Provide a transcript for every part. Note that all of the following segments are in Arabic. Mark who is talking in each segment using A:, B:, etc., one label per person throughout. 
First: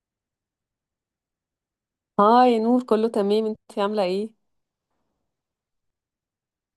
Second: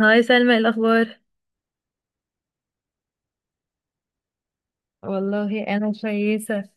A: هاي سلمى، إيه الأخبار؟
B: اه، يا نور، كله تمام. انتي عاملة ايه؟
A: والله انا كويسه.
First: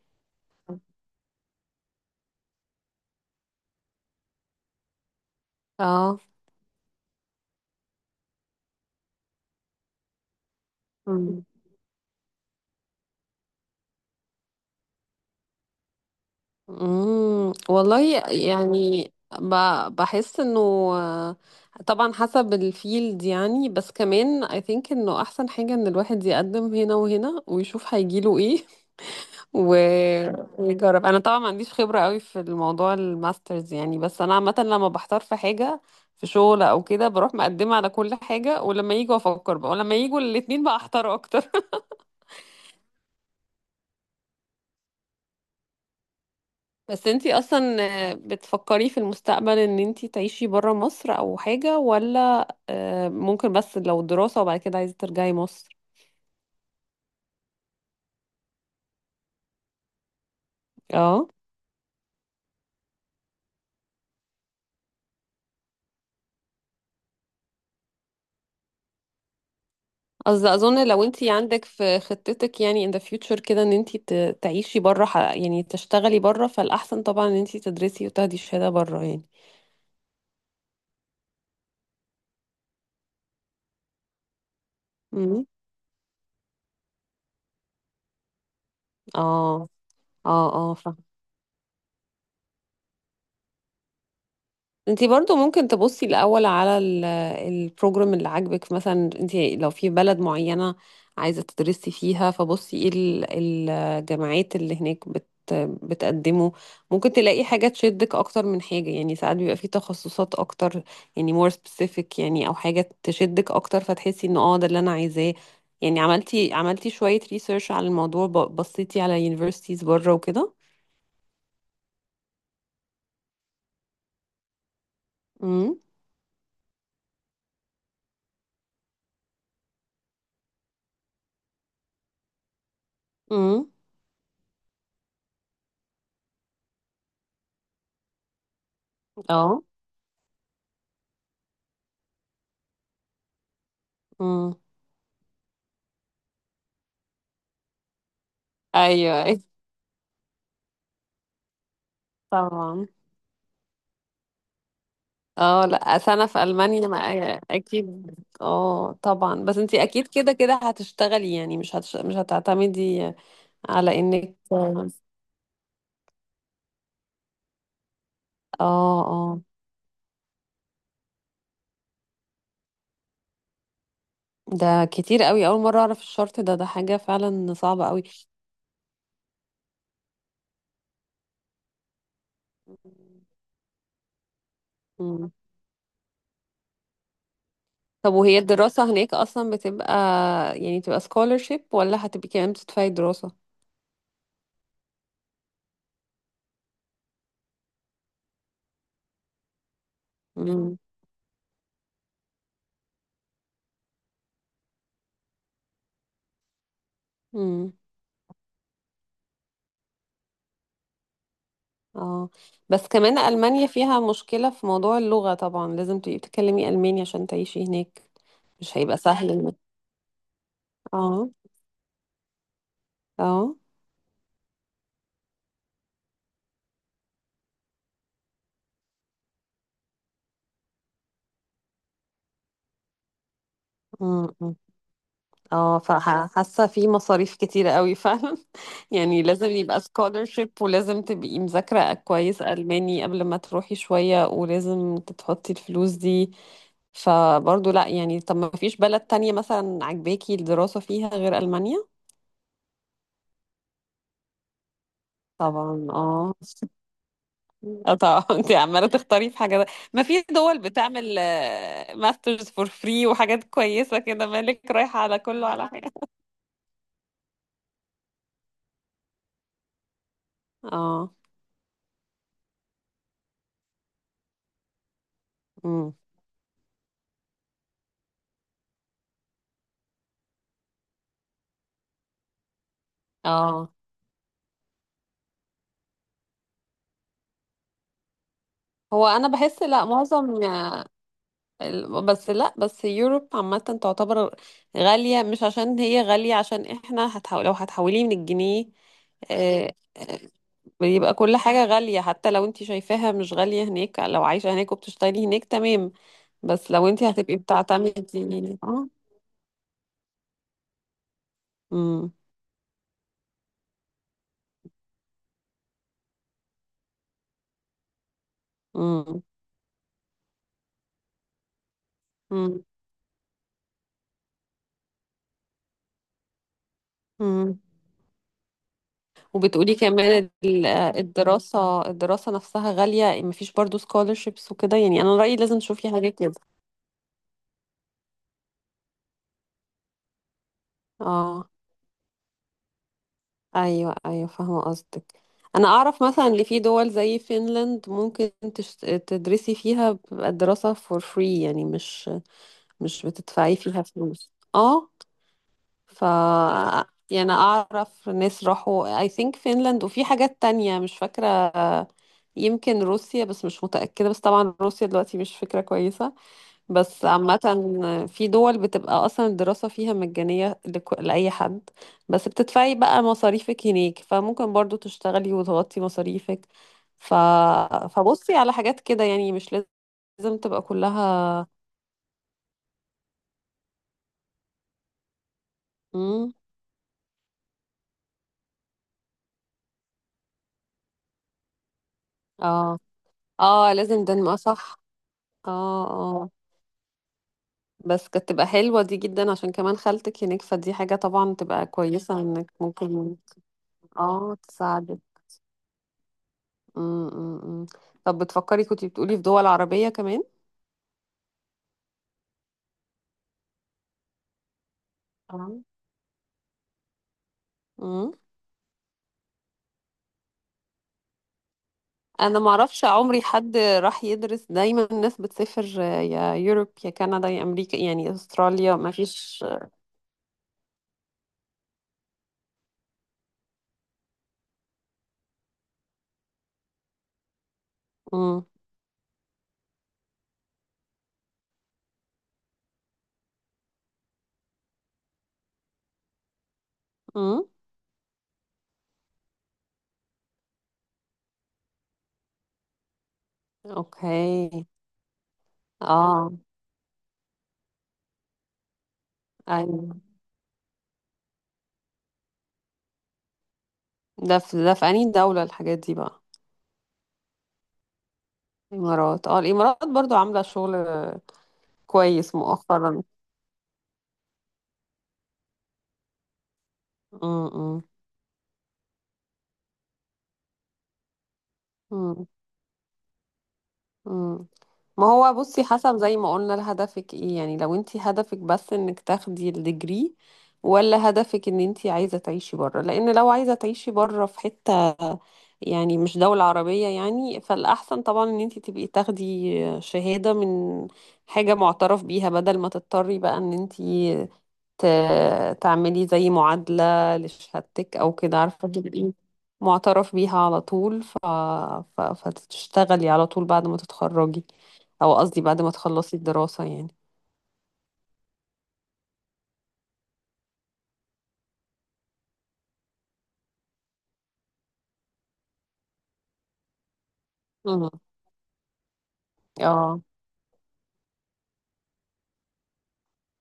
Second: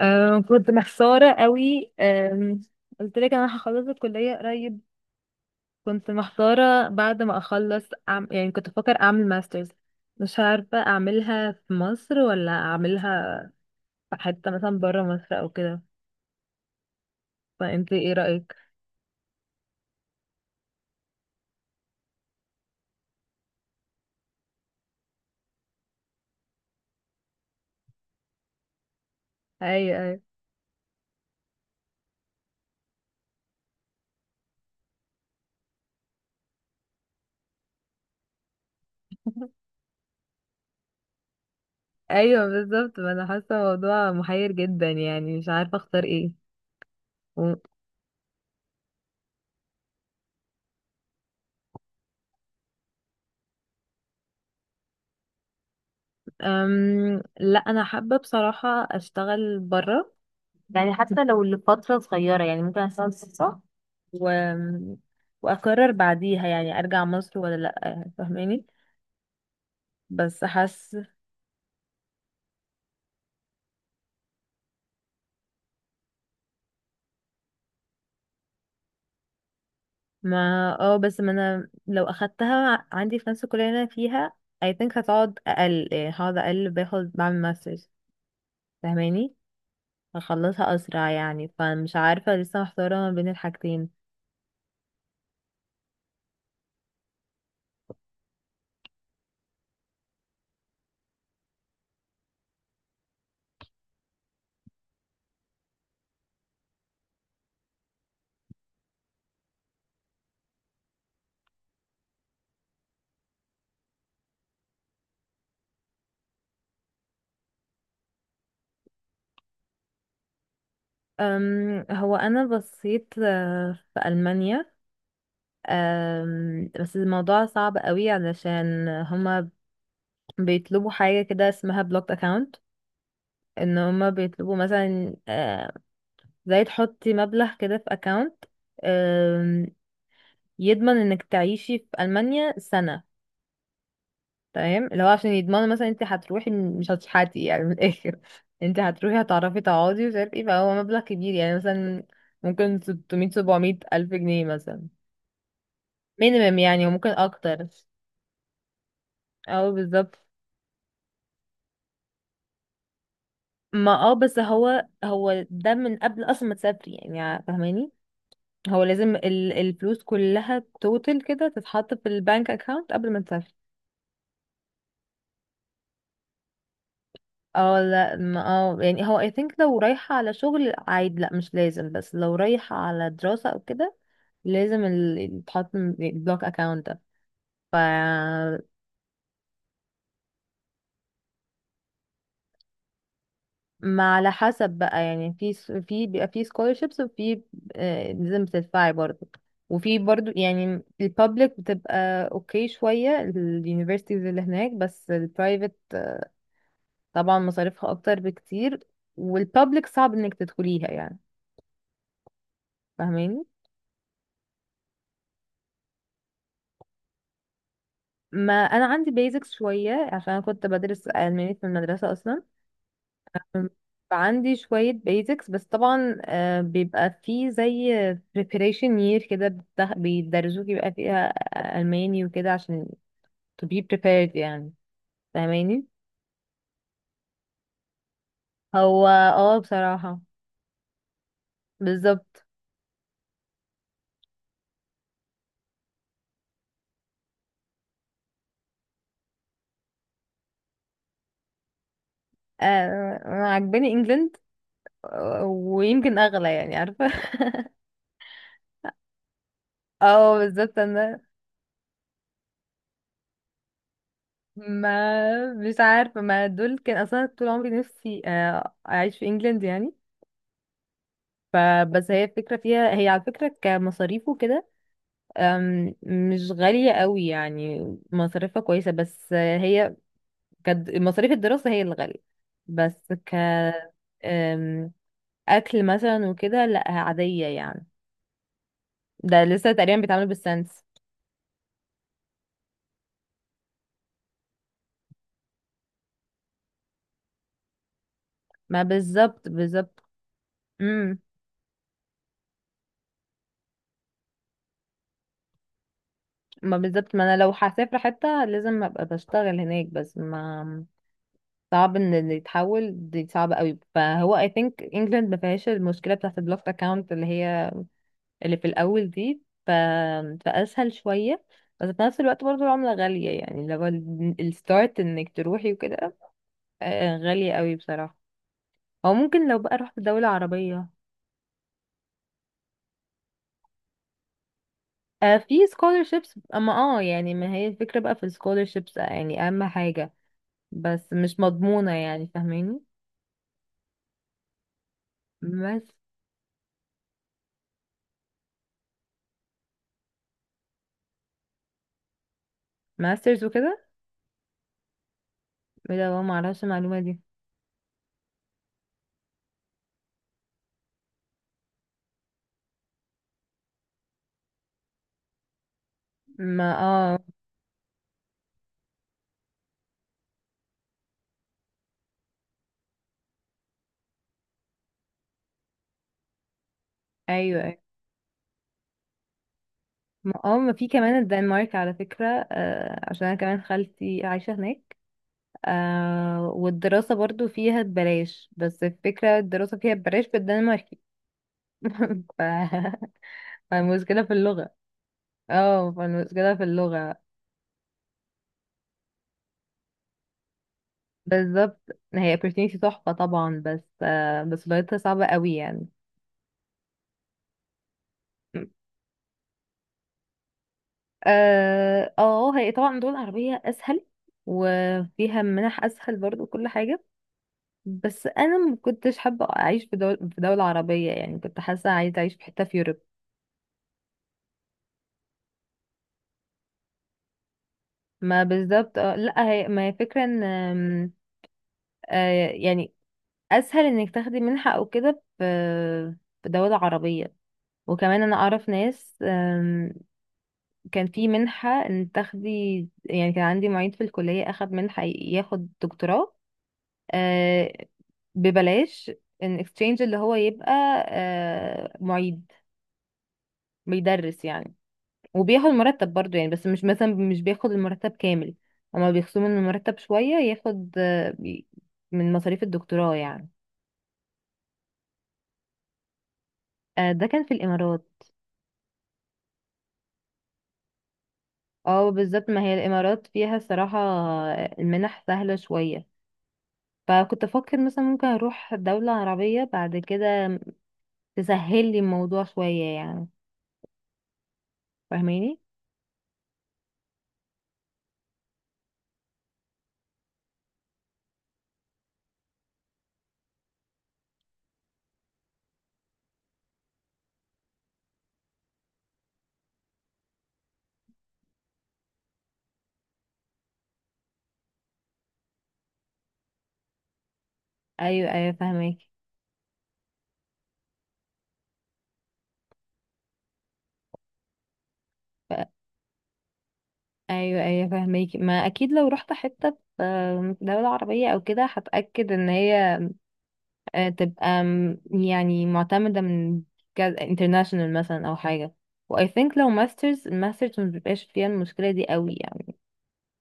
A: أه كنت محتاره قوي، قلت لك انا هخلص الكليه قريب. كنت
B: اه.
A: محتاره بعد ما اخلص، يعني كنت بفكر اعمل ماسترز. مش عارفه
B: مم.
A: اعملها في مصر ولا اعملها في حته مثلا بره مصر او كده،
B: مم.
A: فانت ايه
B: والله
A: رايك؟
B: يعني، بحس انه آه، طبعا حسب الفيلد، يعني بس كمان I think انه احسن حاجة ان الواحد يقدم هنا وهنا ويشوف هيجيله ايه. و...
A: ايوه، ايوه.
B: ويجرب. انا طبعا ما عنديش خبرة قوي في الموضوع الماسترز يعني، بس انا عامة لما بحتار في حاجة، في شغل او كده، بروح مقدمة على كل حاجة، ولما يجوا افكر بقى، ولما يجوا الاتنين بقى احتار اكتر.
A: ايوه بالظبط، ما انا حاسه الموضوع محير جدا يعني مش عارفه اختار ايه.
B: بس انتي
A: و...
B: اصلا بتفكري في المستقبل ان انتي تعيشي برا مصر او حاجة، ولا ممكن بس لو دراسة وبعد كده عايزة ترجعي مصر؟
A: لا انا حابه بصراحه اشتغل بره، يعني حتى
B: اه.
A: لو لفترة صغيرة يعني ممكن أشتغل فترة و... وأقرر بعديها يعني أرجع مصر ولا لأ، فاهماني؟ بس
B: قصدي اظن لو
A: حاسة.
B: انتي عندك في خطتك يعني in the future كده ان انتي تعيشي برا، يعني تشتغلي برا، فالاحسن طبعا ان انتي تدرسي وتاخدي شهادة برا يعني.
A: ما اه، بس ما أنا لو أخدتها عندي في نفس الكلية اللي أنا فيها، I think هتقعد
B: امم.
A: أقل، يعني هقعد أقل باخد بعمل ماسترز، فاهماني؟
B: اه، اه،
A: هخلصها
B: اه.
A: أسرع يعني، فمش عارفة لسه محتارة ما بين الحاجتين.
B: انتي برضو ممكن تبصي الاول على البروجرام اللي عاجبك، مثلا انتي لو في بلد معينة عايزة تدرسي فيها، فبصي ايه الجامعات اللي هناك بتقدمه. ممكن تلاقي حاجة تشدك اكتر من حاجة. يعني ساعات بيبقى في تخصصات اكتر، يعني more specific يعني، او حاجة تشدك اكتر فتحسي ان ده اللي انا عايزاه. يعني عملتي شوية ريسيرش على الموضوع، بصيتي على universities بره وكده.
A: هو أنا بصيت في ألمانيا.
B: امم.
A: بس الموضوع صعب قوي علشان هما بيطلبوا حاجة كده اسمها بلوك اكاونت،
B: امم.
A: ان هما بيطلبوا مثلا زي تحطي مبلغ كده في اكاونت
B: اه.
A: يضمن انك تعيشي في المانيا سنة.
B: امم.
A: تمام، اللي هو عشان يضمنوا مثلا انت هتروحي مش هتشحتي يعني من الاخر، انت هتروحي
B: ايوه، أيوة.
A: هتعرفي تقعدي ومش عارف ايه، فهو مبلغ كبير يعني، مثلا ممكن
B: طبعا.
A: 600 700 الف جنيه مثلا،
B: اه. لا، سنة في
A: مينيمم يعني،
B: ألمانيا ما
A: وممكن اكتر
B: أكيد. اه طبعا. بس
A: او
B: انتي أكيد
A: بالظبط.
B: كده كده هتشتغلي، يعني مش هتعتمدي
A: ما
B: على
A: اه،
B: انك.
A: بس هو
B: اه
A: هو ده من قبل اصلا ما تسافري يعني، فاهماني؟ هو لازم
B: اه.
A: الفلوس كلها توتال كده تتحط في البنك اكاونت قبل ما تسافر.
B: ده كتير قوي، أول مرة أعرف الشرط ده. ده حاجة فعلا
A: اه
B: صعبة قوي.
A: لا، ما اه يعني، هو I think لو رايحة على شغل عادي لا مش لازم، بس لو رايحة على دراسة او كده لازم
B: مم.
A: يتحط البلوك اكاونت ده. ف
B: طب وهي الدراسة هناك أصلا بتبقى يعني تبقى scholarship، ولا هتبقي كمان بتدفعي دراسة؟
A: ما على حسب بقى يعني، في بيبقى في scholarships، وفي لازم تدفعي برضه. وفي برضه
B: مم.
A: يعني، البابليك بتبقى اوكي شوية اليونيفرسيتيز اللي هناك، بس البرايفت طبعا
B: مم.
A: مصاريفها اكتر بكتير، والبابليك صعب انك تدخليها يعني،
B: اه. بس كمان
A: فاهماني؟
B: ألمانيا فيها مشكلة في موضوع اللغة. طبعا لازم تبقي بتتكلمي ألماني عشان تعيشي هناك.
A: ما
B: مش
A: انا
B: هيبقى
A: عندي
B: سهل.
A: بيزكس شويه عشان انا كنت بدرس
B: اه.
A: الماني في المدرسه اصلا،
B: اه.
A: فعندي شويه بيزكس، بس طبعا بيبقى في زي preparation year كده بيدرسوك يبقى فيها الماني وكده، عشان to be
B: أمم،
A: prepared
B: أمم.
A: يعني،
B: اه،
A: فاهماني؟
B: فحاسه في مصاريف كتيره قوي فعلا.
A: هو
B: يعني لازم
A: اه
B: يبقى
A: بصراحه
B: scholarship، ولازم تبقي مذاكره كويس
A: بالظبط.
B: الماني قبل ما تروحي شويه، ولازم تحطي الفلوس دي. فبرضه لا يعني، طب ما فيش بلد تانية مثلا عجباكي الدراسه فيها غير المانيا؟
A: أنا عجباني انجلند،
B: طبعا.
A: ويمكن
B: اه.
A: اغلى يعني، عارفه
B: اه طبعا. انت عماله تختاري في حاجه. ده ما في
A: اه
B: دول
A: بالظبط
B: بتعمل
A: انا،
B: ماسترز فور فري وحاجات كويسه كده، مالك رايحه على كله
A: ما
B: على
A: مش
B: حاجه.
A: عارفة، ما دول كان أصلا طول عمري نفسي أعيش في إنجلند يعني،
B: اه.
A: فبس هي الفكرة فيها، هي على فكرة كمصاريف وكده
B: امم.
A: مش غالية قوي يعني، مصاريفها كويسة، بس هي مصاريف الدراسة هي اللي غالية. بس ك
B: اه.
A: آم، أكل مثلا وكده لأ عادية يعني،
B: هو انا
A: ده
B: بحس
A: لسه
B: لا،
A: تقريبا بيتعملوا
B: معظم
A: بالسنس.
B: بس لا، بس يوروب عامة تعتبر غالية، مش عشان هي غالية، عشان احنا هتحول، لو هتحوليه من الجنيه.
A: ما بالظبط
B: آه،
A: بالظبط.
B: آه، بيبقى
A: امم.
B: كل حاجة غالية، حتى لو انت شايفاها مش غالية هناك. لو عايشة هناك وبتشتري هناك تمام، بس
A: ما
B: لو انت
A: بالظبط، ما
B: هتبقي
A: انا لو هسافر حتة
B: بتعتمدي
A: لازم ابقى بشتغل هناك، بس ما، صعب
B: امم.
A: ان اللي يتحول دي صعبة قوي، فهو I think England ما فيهاش المشكلة بتاعت البلوك اكاونت اللي هي اللي في الاول دي، فاسهل شوية. بس في نفس الوقت برضو العملة غالية يعني، لو الستارت انك تروحي وكده غالية
B: امم.
A: قوي بصراحة، او ممكن لو
B: وبتقولي
A: بقى رحت دولة
B: كمان
A: عربية.
B: الدراسة نفسها غالية، مفيش برضو scholarships وكده، يعني أنا رأيي
A: في
B: لازم تشوفي حاجة كده.
A: scholarships، اما اه يعني، ما هي الفكرة بقى في ال scholarships، يعني اهم حاجة، بس مش
B: اه.
A: مضمونة يعني، فاهماني؟
B: أيوة، أيوة، فاهمة قصدك. أنا
A: بس
B: أعرف مثلا اللي في دول زي فنلند، ممكن تدرسي فيها، بتبقى الدراسة for free يعني. مش
A: ماسترز
B: بتدفعي فيها
A: وكده.
B: فلوس. اه. ف
A: لا، ما اعرفش المعلومة دي.
B: يعني أعرف ناس راحوا I think فنلند، وفي حاجات تانية مش فاكرة. يمكن روسيا، بس مش متأكدة، بس طبعا روسيا دلوقتي مش فكرة كويسة.
A: ما
B: بس
A: اه.
B: عامة في دول بتبقى أصلا الدراسة فيها مجانية لأي حد، بس بتدفعي بقى مصاريفك هناك، فممكن برضو تشتغلي وتغطي مصاريفك. ف...
A: ايوه، ايوه.
B: فبصي على حاجات كده، يعني مش لازم
A: اه
B: تبقى
A: ما في كمان
B: كلها.
A: الدنمارك على فكرة، آه، عشان انا كمان خالتي عايشة هناك،
B: مم.
A: آه، والدراسة برضو فيها ببلاش، بس الفكرة الدراسة فيها ببلاش بالدنماركي ف...
B: اه، اه، لازم
A: فالمشكلة في
B: دنمارك،
A: اللغة.
B: صح. اه.
A: اه،
B: اه.
A: فالمشكلة في اللغة.
B: بس كانت تبقى حلوة دي جدا، عشان كمان خالتك هناك، فدي حاجة طبعا تبقى
A: بالظبط.
B: كويسة،
A: هي
B: انك
A: opportunity تحفة
B: ممكن
A: طبعا، بس
B: اه
A: آه بس لغتها
B: تساعدك.
A: صعبة قوي يعني.
B: مم، مم، مم. طب بتفكري، كنتي بتقولي في دول عربية كمان؟
A: اه، هي طبعا دول عربية اسهل، وفيها منح اسهل برضو كل حاجة.
B: مم.
A: بس انا ما كنتش حابه اعيش في دوله عربيه يعني، كنت حاسه عايزه اعيش
B: انا
A: في
B: ما
A: حته في
B: اعرفش،
A: يوروب.
B: عمري حد راح يدرس، دايما الناس بتسافر يا يوروب، يا كندا، يا امريكا، يعني
A: ما
B: استراليا ما
A: بالظبط،
B: فيش.
A: لا هي ما هي فكره ان يعني اسهل انك تاخدي منحه او كده في دوله عربيه، وكمان انا
B: مم.
A: اعرف ناس، كان في منحه ان تاخدي، يعني كان عندي معيد في الكليه اخد منحه ياخد دكتوراه،
B: مم.
A: آه، ببلاش، ان اكستشينج اللي هو يبقى معيد بيدرس
B: اوكي.
A: يعني، وبياخد مرتب
B: اه.
A: برضو يعني، بس مش مثلا مش بياخد المرتب كامل. هما بيخصموا من
B: ايوه.
A: المرتب شوية ياخد من مصاريف الدكتوراه يعني.
B: ده في، ده في انهي دولة الحاجات دي بقى؟
A: ده كان في الإمارات.
B: الامارات برضو عاملة شغل
A: اه
B: كويس
A: بالظبط، ما هي
B: مؤخرا.
A: الإمارات فيها صراحة المنح سهلة شوية، فكنت
B: مم.
A: أفكر مثلا ممكن أروح دولة عربية بعد كده تسهل لي
B: مم.
A: الموضوع شوية يعني.
B: مم. ما هو
A: فاهماني؟
B: بصي، حسب زي ما قلنا، لهدفك ايه؟ يعني لو انت هدفك بس انك تاخدي الديجري، ولا هدفك ان انت عايزة تعيشي بره؟ لان لو عايزة تعيشي بره في حتة، يعني مش دولة عربية، يعني فالاحسن طبعا ان انت تبقي تاخدي شهادة من حاجة معترف بيها، بدل ما تضطري بقى ان انت تعملي زي معادلة لشهادتك أو
A: أيوة،
B: كده.
A: أيوة،
B: عارفة
A: فاهماكي.
B: تبقي معترف بيها على طول، فتشتغلي على طول بعد ما تتخرجي، أو قصدي بعد
A: ف-
B: ما تخلصي الدراسة يعني.
A: أيوة، أيوة، فاهماكي، ما أكيد لو رحت حتة في دولة عربية أو كده هتأكد إن هي تبقى يعني معتمدة من
B: مم.
A: انترناشونال مثلا أو حاجة، و I think لو
B: اه،
A: الماسترز مبيبقاش فيها المشكلة دي قوي يعني،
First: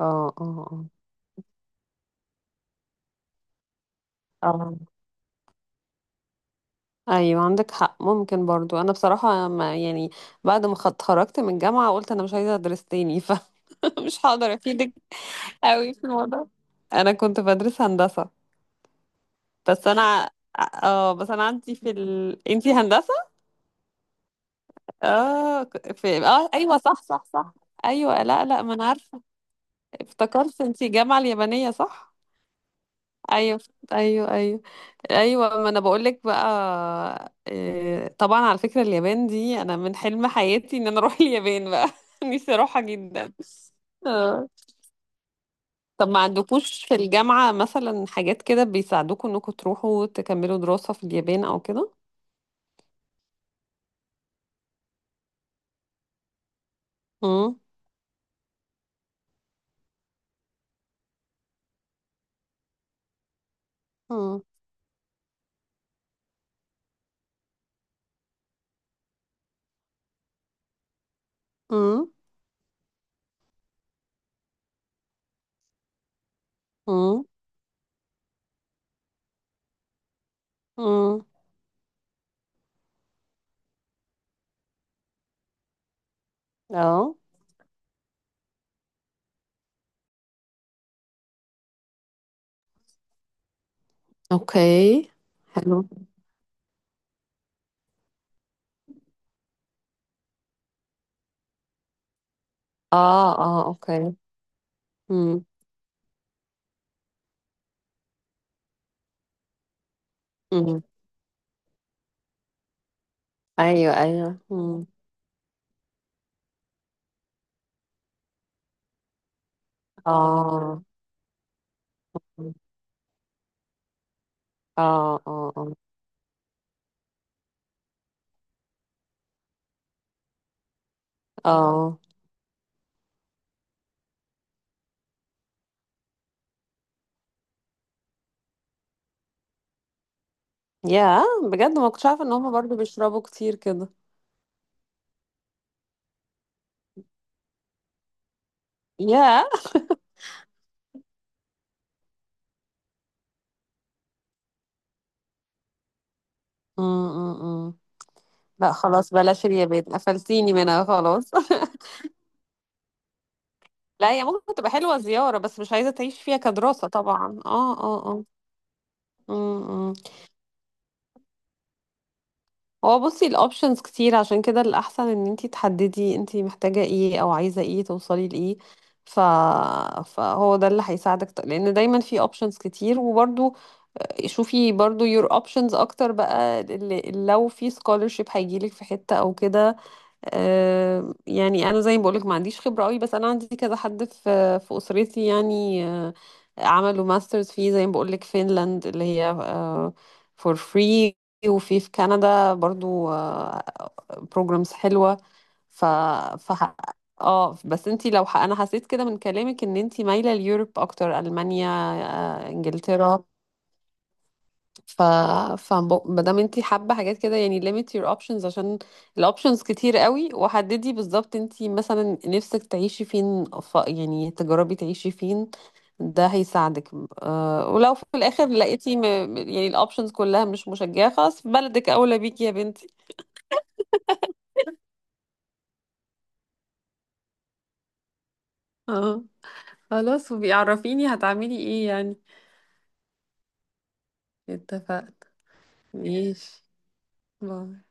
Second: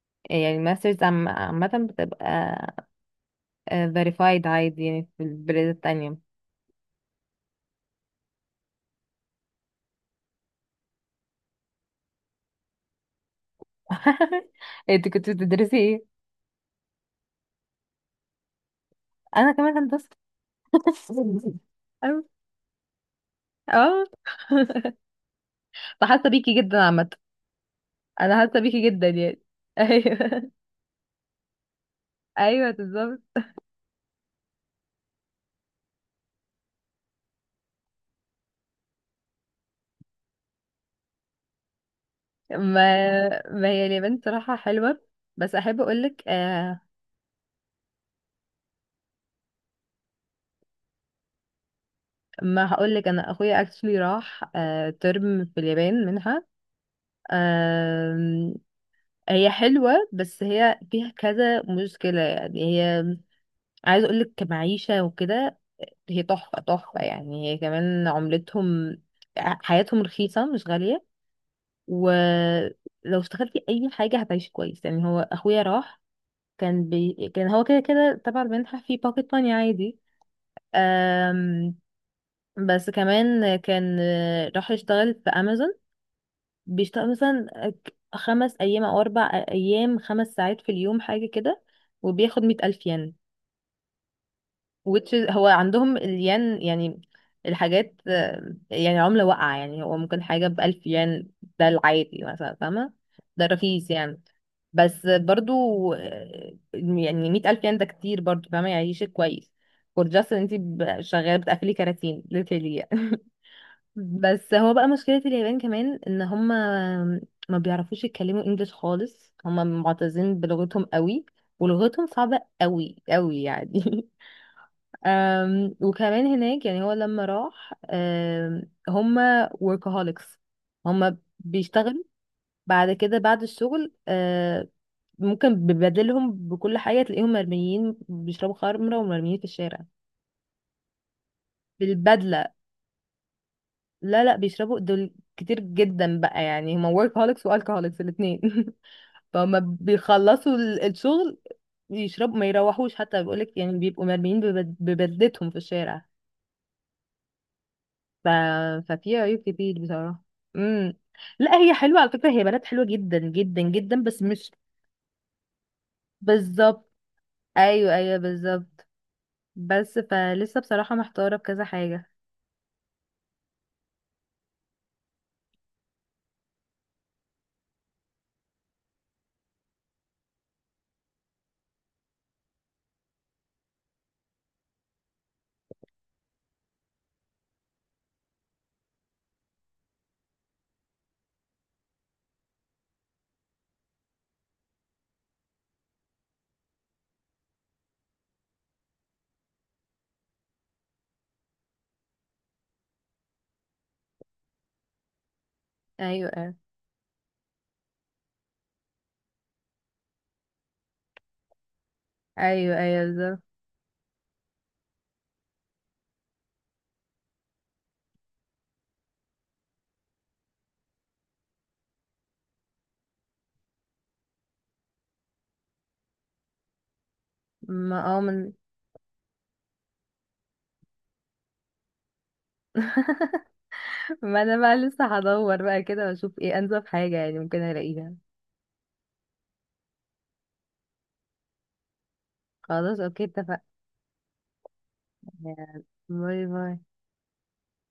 B: اه،
A: يعني
B: اه،
A: الماسترز عامة بتبقى verified
B: اه. آه.
A: عادي يعني في البلاد التانية.
B: ايوه عندك حق. ممكن برضو، انا بصراحه ما يعني بعد ما اتخرجت من الجامعه قلت انا مش عايزه ادرس تاني. فمش هقدر افيدك
A: انت كنت بتدرسي
B: قوي
A: ايه؟
B: في الموضوع. انا كنت بدرس هندسه.
A: أنا كمان
B: بس
A: هندسة
B: انا اه بس انا عندي في
A: أيوة.
B: انتي هندسه.
A: اه،
B: اه، في
A: فحاسة
B: اه
A: بيكي
B: ايوه،
A: جدا
B: صح،
A: عامة.
B: صح، صح. ايوه،
A: أنا
B: لا،
A: حاسة
B: لا، ما انا
A: بيكي جدا
B: عارفه.
A: يعني أيوه.
B: افتكرت انتي الجامعه اليابانيه، صح؟
A: أيوه بالظبط.
B: ايوه. ايوه، ايوه، ايوه. ما انا بقول لك بقى إيه، طبعا على فكره اليابان دي انا من حلم حياتي ان انا اروح اليابان بقى. نفسي
A: ما،
B: اروحها جدا.
A: ما هي اليابان
B: آه.
A: صراحة حلوة. بس أحب
B: طب ما
A: أقولك،
B: عندكوش في الجامعه مثلا حاجات كده بيساعدوكوا انكم تروحوا تكملوا دراسه في اليابان او كده؟
A: ما هقولك، انا اخويا اكشلي راح ترم في اليابان منها.
B: امم.
A: آم، هي حلوة، بس هي فيها كذا مشكلة، يعني هي عايز اقولك
B: امم.
A: كمعيشة وكده، هي تحفة تحفة يعني، هي كمان عملتهم حياتهم رخيصة مش غالية، ولو اشتغلتي اي حاجة هتعيشي كويس يعني. هو اخويا راح،
B: امم.
A: كان هو كده كده تبع المنحة في باكيت ماني عادي.
B: امم.
A: آم، بس كمان كان راح يشتغل في امازون، بيشتغل
B: اه.
A: مثلا 5 أيام أو 4 أيام، 5 ساعات في اليوم حاجة كده، وبياخد 100,000 ين،
B: اوكي.
A: which is هو
B: حلو.
A: عندهم الين يعني الحاجات يعني عملة واقعة يعني، هو ممكن حاجة بألف ين، ده العادي مثلا، فاهمة؟
B: اه،
A: ده
B: اه.
A: رخيص
B: اوكي.
A: يعني. بس
B: امم.
A: برضو يعني 100,000 ين ده كتير برضو، فاهمة؟ يعيشك كويس فور جاست ان انتي
B: امم.
A: شغالة بتقفلي كراتين literally يعني.
B: ايوه، ايوه.
A: بس هو
B: امم.
A: بقى مشكلة اليابان كمان، ان هم ما بيعرفوش يتكلموا انجليش خالص، هم معتزين
B: اه،
A: بلغتهم قوي ولغتهم صعبة قوي قوي يعني
B: اه، اه، اه،
A: وكمان هناك يعني، هو لما راح هم workaholics. هم
B: اه.
A: بيشتغلوا بعد كده بعد الشغل، ممكن ببدلهم بكل حاجة تلاقيهم مرميين بيشربوا خمرة ومرميين في الشارع
B: يا، بجد ما كنتش عارفه ان هم
A: بالبدلة.
B: برضو بيشربوا كتير كده.
A: لا، لا، بيشربوا دول كتير جدا بقى، يعني هما workaholics والكهوليكس الاثنين
B: يا.
A: فهم بيخلصوا الشغل يشربوا، ما يروحوش حتى، بيقولك يعني بيبقوا مرميين ببدلتهم في الشارع.
B: امم.
A: ف...
B: لا خلاص،
A: ففي عيوب
B: بلاش
A: كتير
B: اليابان،
A: بصراحة.
B: قفلتيني منها
A: امم.
B: خلاص.
A: لا هي حلوة على فكرة، هي بنات حلوة جدا جدا جدا،
B: لا
A: بس
B: هي
A: مش
B: ممكن تبقى حلوه زياره، بس مش عايزه تعيش فيها كدراسه
A: بالظبط.
B: طبعا. اه،
A: ايوه،
B: اه،
A: ايوه،
B: اه.
A: بالظبط.
B: امم.
A: بس فلسه بصراحة محتارة في كذا حاجة.
B: هو بصي، الاوبشنز كتير، عشان كده الاحسن ان انتي تحددي انتي محتاجة ايه او عايزة ايه، توصلي لايه. ف... فهو ده اللي هيساعدك، لان دايما في اوبشنز كتير. وبرده شوفي برضو your options اكتر بقى، اللي لو في scholarship هيجيلك في حتة او كده. يعني انا زي ما بقولك ما عنديش خبرة قوي، بس انا عندي كذا حد في اسرتي، يعني عملوا ماسترز فيه. زي ما بقولك فينلاند اللي هي for free. وفي كندا برضو programs حلوة. ف
A: ايوه،
B: ف
A: ايوه،
B: اه. بس انتي لو انا حسيت كده من كلامك ان انتي مايلة ليوروب اكتر، المانيا
A: ايوه، ايوه
B: انجلترا.
A: بالظبط.
B: ف ف ما دام انت حابه حاجات كده يعني limit your options، عشان الاوبشنز كتير قوي. وحددي بالظبط انت مثلا نفسك تعيشي فين، يعني تجربي تعيشي فين. ده هيساعدك. ولو
A: ما
B: في
A: اه
B: الاخر
A: من
B: لقيتي يعني الاوبشنز كلها مش مشجعه، خلاص بلدك اولى بيكي يا بنتي.
A: ما انا بقى لسه هدور بقى كده واشوف ايه انسب حاجة يعني ممكن الاقيها.
B: اه. خلاص، وبيعرفيني هتعملي ايه يعني.
A: خلاص، اوكي، اتفقنا.
B: اتفقت. ماشي.
A: باي، باي.
B: باي.